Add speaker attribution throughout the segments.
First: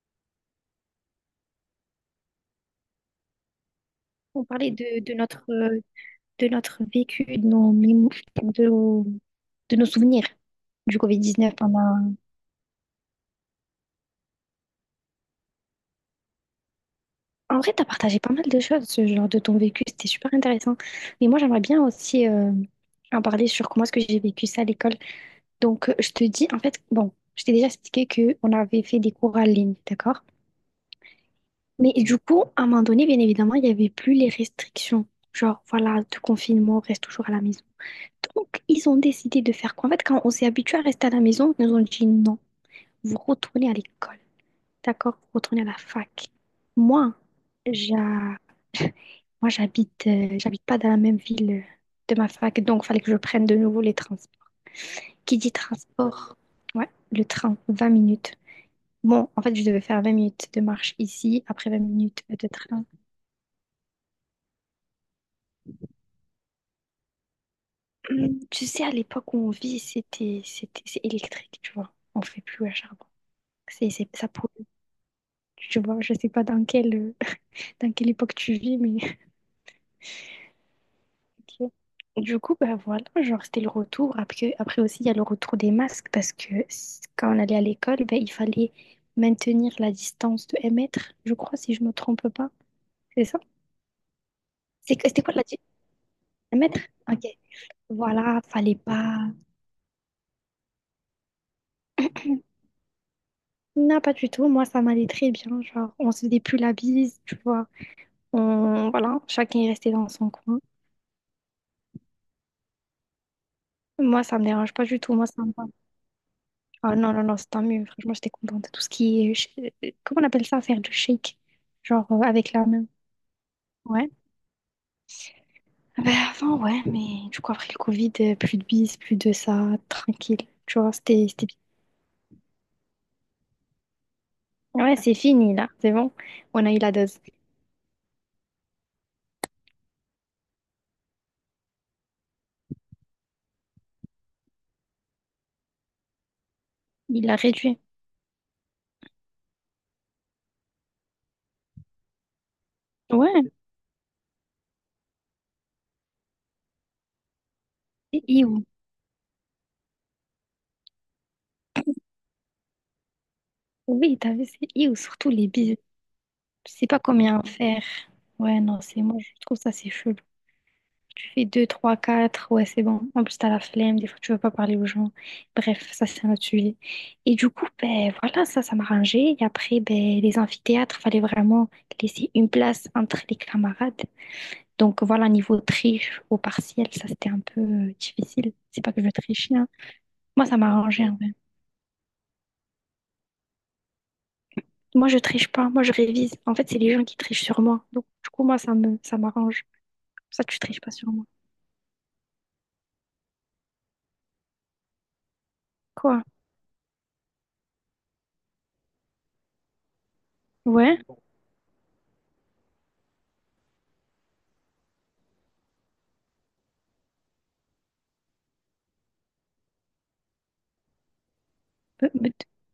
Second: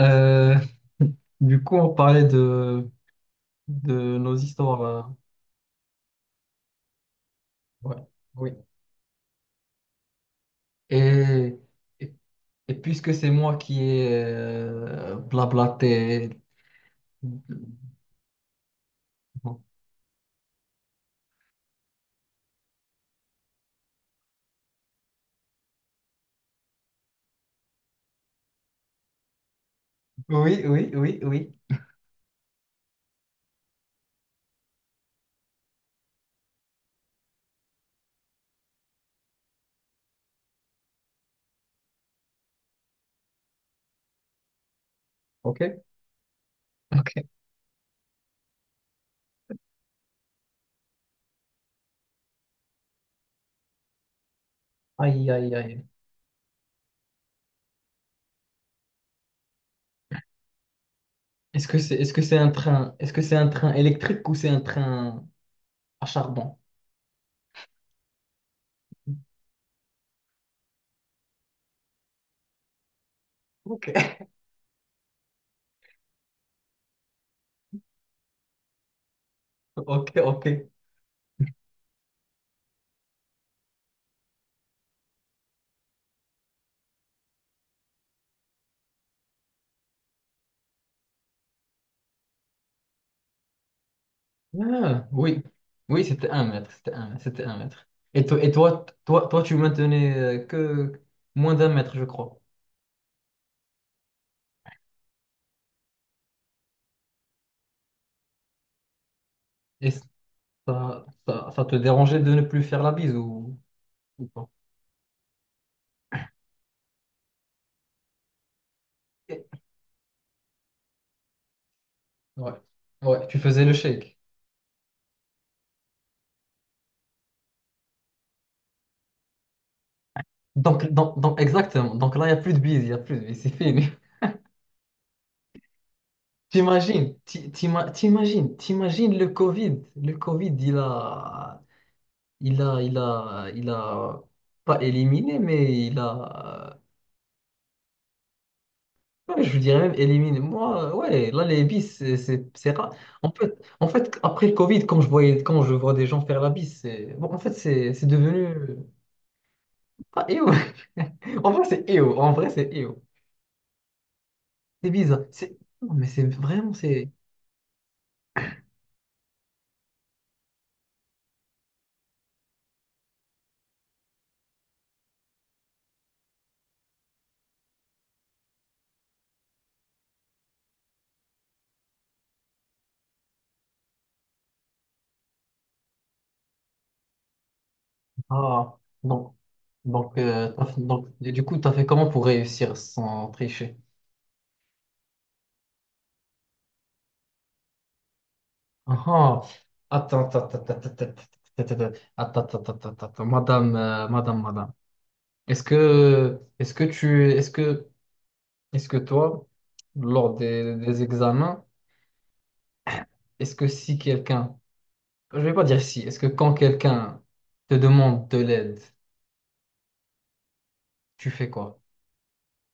Speaker 1: Euh, du coup, on parlait de nos
Speaker 2: On parlait
Speaker 1: histoires,
Speaker 2: de
Speaker 1: hein.
Speaker 2: notre, de notre vécu, de nos,
Speaker 1: Ouais,
Speaker 2: mémo-
Speaker 1: oui.
Speaker 2: de, nos- de nos souvenirs du Covid-19.
Speaker 1: Et, et, et puisque c'est moi qui ai blablaté.
Speaker 2: En vrai, tu as partagé pas mal de choses, ce genre de ton vécu, c'était super intéressant. Mais moi, j'aimerais bien aussi en parler sur comment est-ce que j'ai vécu ça à l'école. Donc, je te dis, en fait, bon, je t'ai déjà expliqué qu'on avait fait des cours en ligne, d'accord?
Speaker 1: Oui, oui, oui, oui.
Speaker 2: Mais du coup, à un moment donné, bien évidemment, il n'y avait plus les restrictions. Genre, voilà, de confinement, reste toujours à la maison. Donc, ils ont décidé de faire quoi? En fait, quand on s'est habitué à rester à la maison, ils nous ont dit non, vous retournez à l'école, d'accord? Vous retournez à la
Speaker 1: OK.
Speaker 2: fac. Moi,
Speaker 1: OK.
Speaker 2: j'a- moi j'habite j'habite pas dans la même ville de ma fac, donc il fallait que je prenne de nouveau les transports.
Speaker 1: Aïe,
Speaker 2: Qui dit
Speaker 1: aïe, aïe.
Speaker 2: transport? Ouais, le train, 20 minutes. Bon, en fait, je devais faire 20 minutes de marche ici, après 20
Speaker 1: Est-ce que
Speaker 2: minutes
Speaker 1: c'est
Speaker 2: de
Speaker 1: un
Speaker 2: train.
Speaker 1: train, est-ce que c'est un train électrique ou c'est un train à charbon?
Speaker 2: Tu sais, à l'époque où on vit, c'est électrique, tu vois. On fait plus à charbon.
Speaker 1: OK.
Speaker 2: Ça pollue. Tu vois, je sais pas dans quelle, dans quelle époque tu vis, mais
Speaker 1: OK, OK.
Speaker 2: ok. Du coup, bah voilà, genre c'était le retour. Après aussi, il y a le retour des masques parce que quand on allait à l'école, ben, il fallait maintenir la distance de 1 mètre, je crois, si je me trompe pas. C'est ça? C'est,
Speaker 1: Ah,
Speaker 2: que- c'était quoi
Speaker 1: oui,
Speaker 2: la distance?
Speaker 1: oui, c'était un
Speaker 2: 1
Speaker 1: mètre,
Speaker 2: mètre?
Speaker 1: c'était un,
Speaker 2: Ok.
Speaker 1: c'était un mètre. Et,
Speaker 2: Voilà,
Speaker 1: toi, et
Speaker 2: fallait
Speaker 1: toi, toi,
Speaker 2: pas.
Speaker 1: toi, tu maintenais que moins d'1 mètre, je crois.
Speaker 2: Non, pas du tout. Moi, ça m'allait très bien. Genre, on se faisait plus la bise, tu vois. Voilà, chacun est
Speaker 1: Et
Speaker 2: resté dans son coin.
Speaker 1: ça te dérangeait de ne plus faire la bise,
Speaker 2: Moi,
Speaker 1: ou
Speaker 2: ça me
Speaker 1: pas?
Speaker 2: dérange pas du tout. Moi, ça me va. Ah non, non, non, c'est tant mieux. Franchement, j'étais contente. Tout ce qui est.
Speaker 1: Et-
Speaker 2: Comment on appelle ça, faire du shake? Genre
Speaker 1: ouais,
Speaker 2: avec la main.
Speaker 1: ouais, tu faisais le
Speaker 2: Ouais.
Speaker 1: shake.
Speaker 2: Ah ben, avant, ouais, mais du coup, après le Covid, plus de bis, plus de ça, tranquille. Tu
Speaker 1: Donc,
Speaker 2: vois,
Speaker 1: donc,
Speaker 2: c'était...
Speaker 1: donc,
Speaker 2: c'était bien.
Speaker 1: exactement. Donc là, il n'y a plus de bise, il n'y a plus de bise, c'est fini.
Speaker 2: Ouais, c'est fini, là. C'est bon. On a eu la
Speaker 1: T'imagines,
Speaker 2: dose.
Speaker 1: ti- t'ima- t'imagines, t'imagines le Covid. Le Covid, il a pas éliminé, mais il a...
Speaker 2: Il l'a réduit.
Speaker 1: Ouais, je dirais même éliminer. Moi, ouais, là, les bis, c'est rare. En
Speaker 2: Ouais,
Speaker 1: fait, en fait, après le Covid, quand je vois des gens faire la bise, c'est, bon, en fait, c'est
Speaker 2: c'est
Speaker 1: devenu...
Speaker 2: iou.
Speaker 1: Ah, éo. En vrai, c'est éo. En vrai, c'est éo.
Speaker 2: Oui, t'as vu, c'est
Speaker 1: C'est
Speaker 2: iou.
Speaker 1: bizarre.
Speaker 2: Surtout les
Speaker 1: C'est...
Speaker 2: bis.
Speaker 1: non, mais c'est
Speaker 2: Je
Speaker 1: vraiment,
Speaker 2: sais pas
Speaker 1: c'est...
Speaker 2: combien en faire. Ouais, non, c'est moi, je trouve ça, c'est chelou. Tu fais 2 3 4 ouais, c'est bon. En plus, t'as la flemme, des fois, tu veux pas parler aux gens. Bref, ça, c'est un autre sujet. Et du coup, ben voilà, ça m'arrangeait. Et après, ben, les amphithéâtres, fallait vraiment laisser une place entre les camarades. Donc voilà, niveau triche au partiel, ça, c'était un peu difficile.
Speaker 1: Ah,
Speaker 2: C'est pas que je
Speaker 1: donc,
Speaker 2: trichais, hein.
Speaker 1: donc,
Speaker 2: Moi, ça
Speaker 1: t'as fait-
Speaker 2: m'arrangeait,
Speaker 1: donc,
Speaker 2: en vrai.
Speaker 1: du coup, t'as fait comment pour réussir sans tricher?
Speaker 2: Moi, je triche pas, moi, je révise. En fait, c'est les gens qui trichent sur moi. Donc, du coup, moi,
Speaker 1: Ah,
Speaker 2: ça
Speaker 1: ah.
Speaker 2: m'arrange.
Speaker 1: attends,
Speaker 2: Ça,
Speaker 1: attends,
Speaker 2: tu triches
Speaker 1: attends,
Speaker 2: pas sur
Speaker 1: attends,
Speaker 2: moi.
Speaker 1: attends, attends, attends, madame, madame.
Speaker 2: Quoi?
Speaker 1: Est-ce que tu, est-ce que Est-ce que toi, lors
Speaker 2: Ouais?
Speaker 1: des examens, est-ce que si quelqu'un, je vais pas dire si, est-ce que quand quelqu'un te demande de l'aide, tu fais quoi?
Speaker 2: Me, me-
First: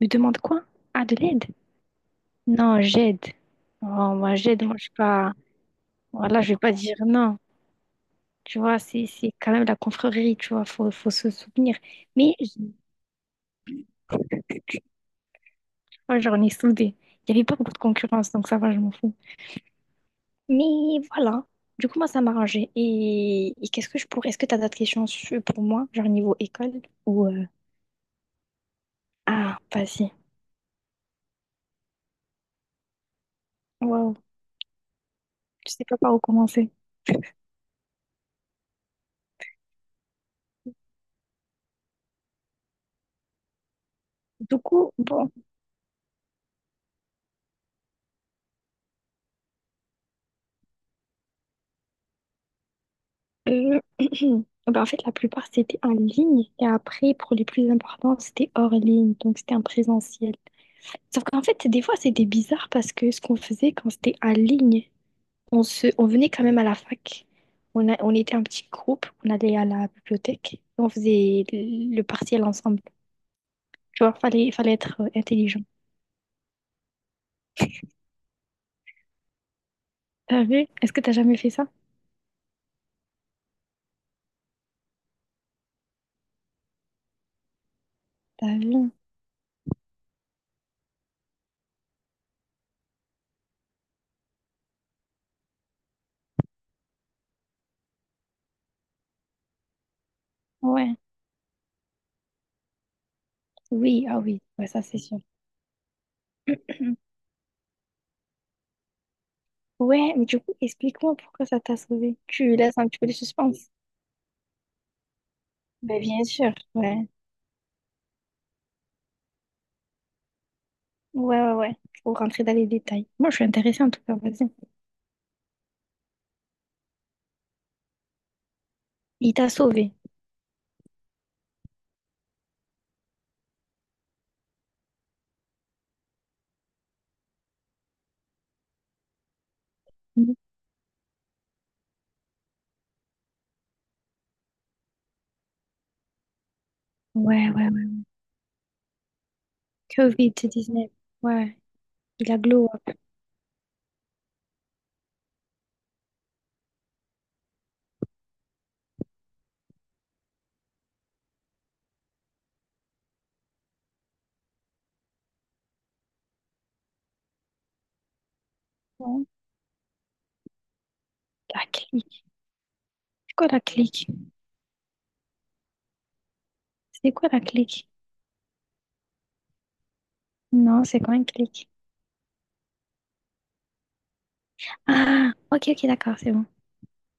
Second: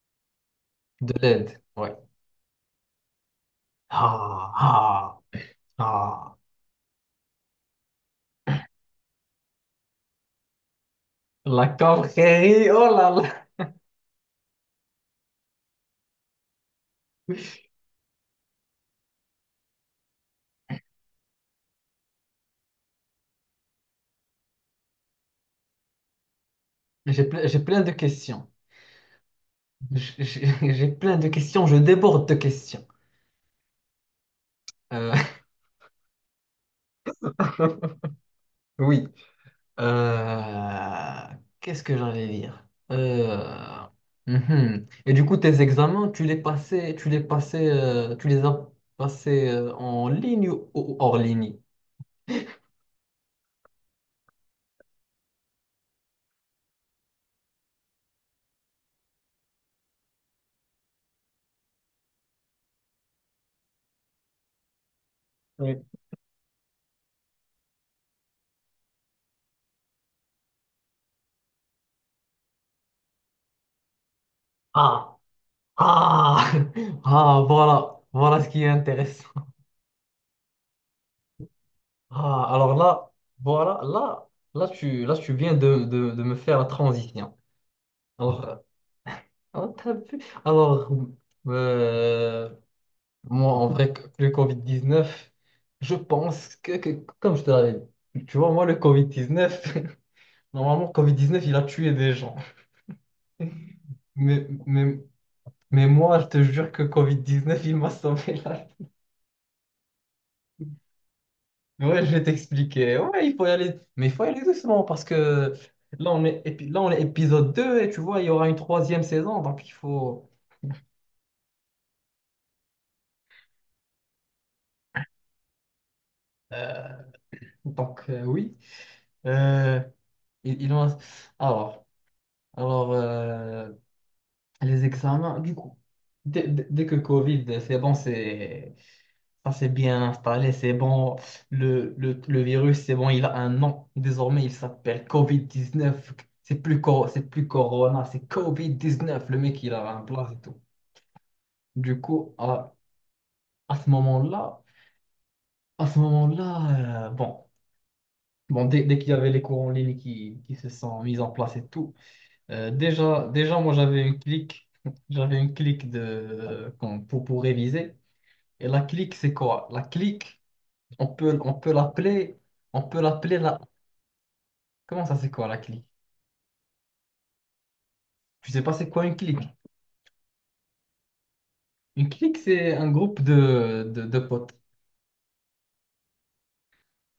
Speaker 2: me demande quoi? Ah,
Speaker 1: De
Speaker 2: de l'aide?
Speaker 1: l'aide, ouais.
Speaker 2: Non, j'aide. Oh, moi,
Speaker 1: Ah,
Speaker 2: j'aide. Moi, je suis
Speaker 1: ah,
Speaker 2: pas.
Speaker 1: ah.
Speaker 2: Voilà, je vais pas dire non. Tu vois, c'est quand même la confrérie, tu vois. Faut se
Speaker 1: La
Speaker 2: soutenir. Mais j-
Speaker 1: confrérie, oh là là.
Speaker 2: moi, j'en ai soudé. Il n'y avait pas beaucoup de concurrence, donc ça va, je m'en fous. Mais voilà. Du coup, moi, ça m'a arrangé. Et qu'est-ce que je pourrais. Est-ce que tu as d'autres questions pour moi, genre niveau école ou.
Speaker 1: J'ai plein de questions.
Speaker 2: Ah, vas-y.
Speaker 1: J'ai plein de questions, je déborde de questions.
Speaker 2: Waouh.
Speaker 1: Euh,
Speaker 2: Je sais pas par où commencer.
Speaker 1: oui. Euh, qu'est-ce que j'allais dire? Euh,
Speaker 2: Du
Speaker 1: mhm.
Speaker 2: coup,
Speaker 1: Et du
Speaker 2: bon.
Speaker 1: coup, tes examens, tu les as passés en ligne ou hors ligne?
Speaker 2: Euh, ben, en fait, la plupart, c'était en ligne. Et après, pour les plus importants, c'était hors ligne. Donc, c'était en présentiel. Sauf qu'en fait, des fois, c'était bizarre parce que ce qu'on faisait quand c'était en ligne,
Speaker 1: Oui.
Speaker 2: on venait quand même à la fac. On était un petit groupe. On allait à la bibliothèque et on faisait le partiel ensemble. Tu vois, fallait être
Speaker 1: Ah,
Speaker 2: intelligent.
Speaker 1: ah, ah, voilà, voilà ce qui est intéressant.
Speaker 2: T'as vu? Est-ce que t'as jamais fait ça?
Speaker 1: Ah, alors là, voilà, là, tu viens de, de me faire la transition. Alors,
Speaker 2: T'as vu?
Speaker 1: ah, t'as vu? Alors, euh, moi, en vrai, que- le Covid-19, je pense que- comme je te l'avais dit, tu vois, moi, le Covid-19, normalement,
Speaker 2: Ouais.
Speaker 1: Covid-19, il a tué des gens.
Speaker 2: Oui, ah oui.
Speaker 1: Mais,
Speaker 2: Ouais, ça,
Speaker 1: mais,
Speaker 2: c'est sûr.
Speaker 1: mais moi, je te jure que Covid-19, il m'a sauvé.
Speaker 2: Ouais, mais du coup, explique-moi pourquoi ça t'a
Speaker 1: Ouais, je
Speaker 2: sauvé.
Speaker 1: vais
Speaker 2: Tu laisses un
Speaker 1: t'expliquer.
Speaker 2: petit peu de
Speaker 1: Ouais, il faut y
Speaker 2: suspense.
Speaker 1: aller, mais il faut y aller doucement parce que
Speaker 2: Ben,
Speaker 1: là,
Speaker 2: bien sûr,
Speaker 1: là, on est
Speaker 2: ouais.
Speaker 1: épisode 2 et tu vois, il y aura une troisième saison, donc il faut...
Speaker 2: Ouais, ouais, ouais. Faut rentrer dans les détails. Moi, je suis intéressée en tout cas, vas-y.
Speaker 1: euh, donc, oui.
Speaker 2: Il t'a
Speaker 1: Euh,
Speaker 2: sauvé.
Speaker 1: il, il en- Alors, alors, les examens, du coup, dès que Covid, c'est bon, c'est, ça s'est bien
Speaker 2: Mhm.
Speaker 1: installé, c'est bon, le virus, c'est bon, il a un nom. Désormais, il s'appelle Covid-19. C'est plus, c'est plus
Speaker 2: Ouais, ouais, ouais.
Speaker 1: Corona, c'est Covid-19. Le mec, il a un blase
Speaker 2: covid
Speaker 1: et tout.
Speaker 2: dix-neuf. Ouais.
Speaker 1: Du
Speaker 2: Il
Speaker 1: coup,
Speaker 2: a glow
Speaker 1: à,
Speaker 2: up.
Speaker 1: à ce moment-là, à ce moment-là, bon, dès qu'il y avait les cours en ligne qui se sont mis en place et tout, euh, déjà, moi, j'avais une clique, j'avais une clique de, pour réviser. Et la clique,
Speaker 2: Non,
Speaker 1: c'est quoi? La clique, on peut, on
Speaker 2: la
Speaker 1: peut
Speaker 2: clique.
Speaker 1: l'appeler, on peut
Speaker 2: C'est
Speaker 1: l'appeler
Speaker 2: quoi
Speaker 1: la...
Speaker 2: la clique?
Speaker 1: Comment ça, c'est quoi la clique?
Speaker 2: C'est quoi la clique?
Speaker 1: Tu sais pas, c'est quoi une clique?
Speaker 2: Non, c'est quoi une clique?
Speaker 1: Une clique, c'est un groupe de, de potes.
Speaker 2: Ah, ok, ok, d'accord, c'est bon.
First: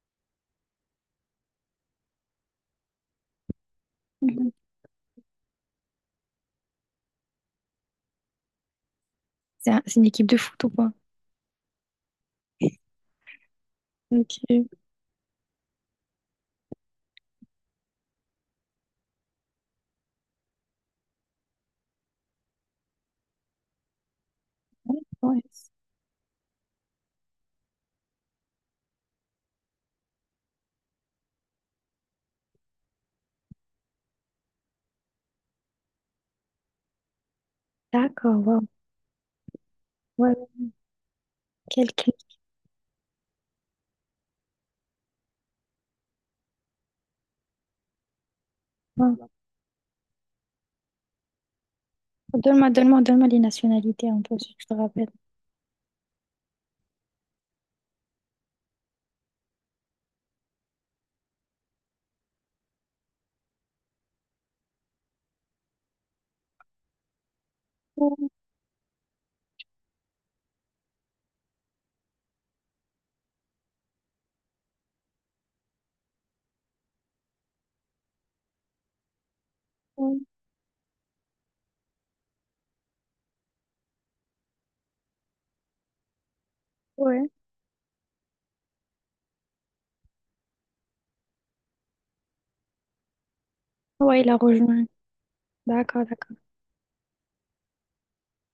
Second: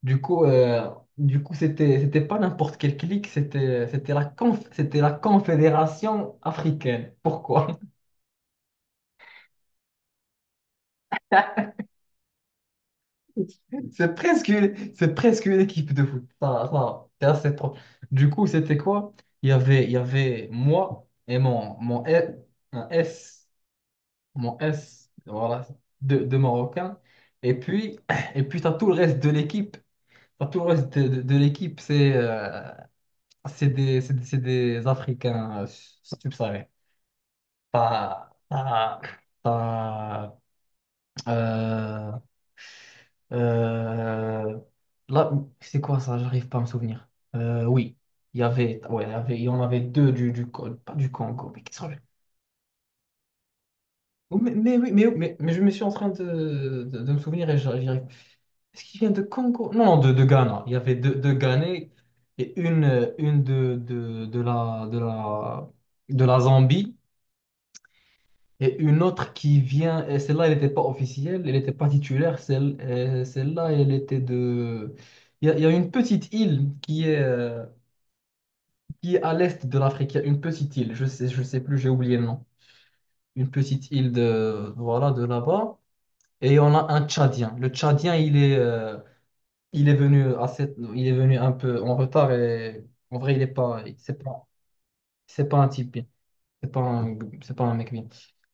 Speaker 1: Du coup, c'était pas n'importe quelle clique, c'était la
Speaker 2: Mhm.
Speaker 1: c'était la Confédération africaine. Pourquoi?
Speaker 2: C'est une équipe de foot ou pas?
Speaker 1: C'est presque,
Speaker 2: Ok,
Speaker 1: c'est presque une équipe de foot. Ça, c'est assez propre. Du coup, c'était quoi? Il y avait moi et mon S, un S, mon S,
Speaker 2: ouais.
Speaker 1: voilà, de Marocains. Et puis, et puis tu as tout le reste de l'équipe. T'as tout le reste de, de l'équipe, c'est des, c'est des Africains subsahariens. T'as,
Speaker 2: D'accord, wow.
Speaker 1: t'as,
Speaker 2: Ouais,
Speaker 1: t'as,
Speaker 2: ouais. Quelle
Speaker 1: euh,
Speaker 2: clique.
Speaker 1: euh, là, c'est quoi ça? J'arrive pas à me souvenir. Oui, il y
Speaker 2: Ouais.
Speaker 1: avait, il y en avait deux du, pas du Congo, mais qui sont...
Speaker 2: Donne-moi les nationalités un peu,
Speaker 1: Mais,
Speaker 2: si tu te
Speaker 1: mais oui, mais,
Speaker 2: rappelles.
Speaker 1: mais, mais je me suis en train de, de me souvenir et j'arrive... Est-ce qu'il vient de Congo? Non, de Ghana. Il y avait deux, deux Ghanais et une de, de la Zambie
Speaker 2: Ouais.
Speaker 1: et une autre qui vient. Et celle-là, elle n'était pas officielle, elle n'était pas titulaire. Celle, celle-là, elle était de... il y a une petite île qui est à l'est de l'Afrique. Il y a une petite île, je sais plus, j'ai oublié le nom. Une petite île de, voilà, de là-bas. Et on a un
Speaker 2: Ouais,
Speaker 1: Tchadien. Le Tchadien, il est... il est venu assez, il est venu un peu en retard et en vrai, il est pas,
Speaker 2: ouais,
Speaker 1: c'est
Speaker 2: il a
Speaker 1: pas,
Speaker 2: rejoint.
Speaker 1: c'est pas un type bien.
Speaker 2: D'accord, d'accord.
Speaker 1: C'est pas un, c'est pas un mec bien.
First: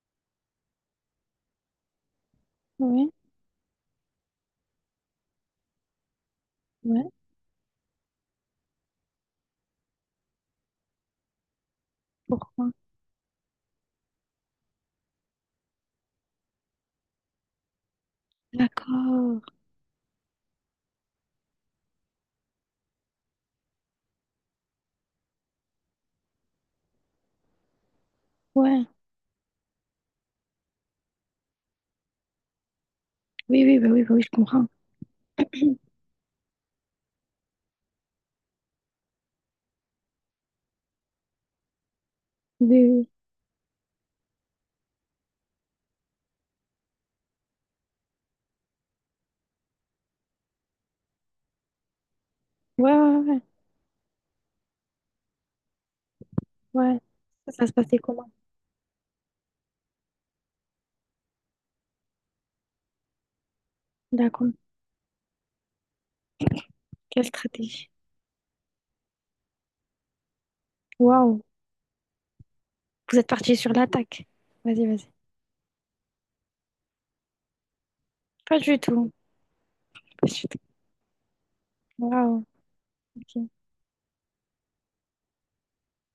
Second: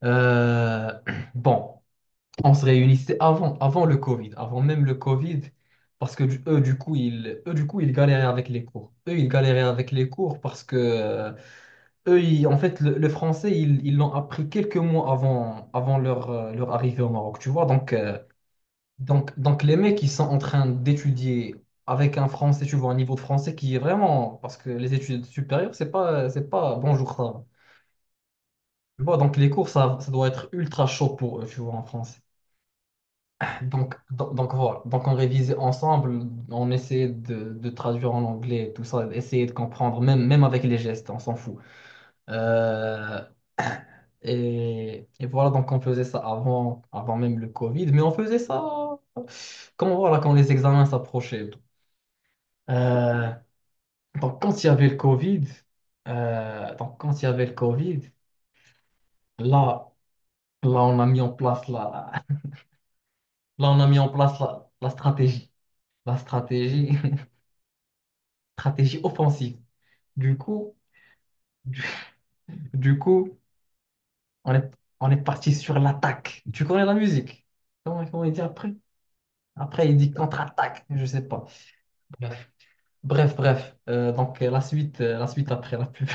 Speaker 1: Euh, bon, on se
Speaker 2: Ouais,
Speaker 1: réunissait avant, avant le Covid, avant même le Covid, parce que
Speaker 2: ouais.
Speaker 1: eux, du coup, ils galéraient avec les cours. Eux, ils galéraient avec les cours parce que en
Speaker 2: Pourquoi?
Speaker 1: fait, le français, ils l'ont appris quelques mois avant, avant leur, leur arrivée au Maroc, tu vois. Donc, euh, donc,
Speaker 2: D'accord.
Speaker 1: donc les mecs, ils sont en train d'étudier avec un français, tu vois, un niveau de français qui est vraiment... Parce que les études supérieures, c'est pas bonjour, ça va.
Speaker 2: Ouais.
Speaker 1: Tu vois, donc les cours, ça doit être ultra chaud pour eux, tu vois, en français.
Speaker 2: Oui, oui, bah
Speaker 1: Donc,
Speaker 2: oui, bah oui, je
Speaker 1: donc, donc
Speaker 2: comprends.
Speaker 1: voilà. Donc on révisait ensemble, on essayait de traduire en anglais, tout ça, essayer de comprendre, même avec les gestes, on s'en fout.
Speaker 2: Oui, oui.
Speaker 1: Euh, et voilà, donc on faisait ça avant, avant même le Covid, mais on faisait ça... quand voilà, quand les examens s'approchaient.
Speaker 2: Ouais, ouais,
Speaker 1: Euh,
Speaker 2: ouais.
Speaker 1: donc, quand il y avait le Covid, euh,
Speaker 2: Ouais.
Speaker 1: donc
Speaker 2: Ouais.
Speaker 1: quand il y avait
Speaker 2: Ça,
Speaker 1: le
Speaker 2: ça se passait
Speaker 1: Covid,
Speaker 2: comment?
Speaker 1: là, on a mis en place la, là, on a mis en place
Speaker 2: D'accord.
Speaker 1: la, la stratégie,
Speaker 2: Quelle stratégie?
Speaker 1: stratégie offensive. Du coup,
Speaker 2: Waouh.
Speaker 1: du, du
Speaker 2: Vous êtes
Speaker 1: coup,
Speaker 2: parti sur l'attaque.
Speaker 1: on est,
Speaker 2: Vas-y, vas-y.
Speaker 1: on est parti sur l'attaque. Tu connais la musique? Comment il dit
Speaker 2: Pas
Speaker 1: après?
Speaker 2: du tout.
Speaker 1: Après, il dit
Speaker 2: Pas du tout.
Speaker 1: contre-attaque, je sais pas.
Speaker 2: Waouh.
Speaker 1: Bref,
Speaker 2: Ok.
Speaker 1: bref. Donc, la suite après la pub.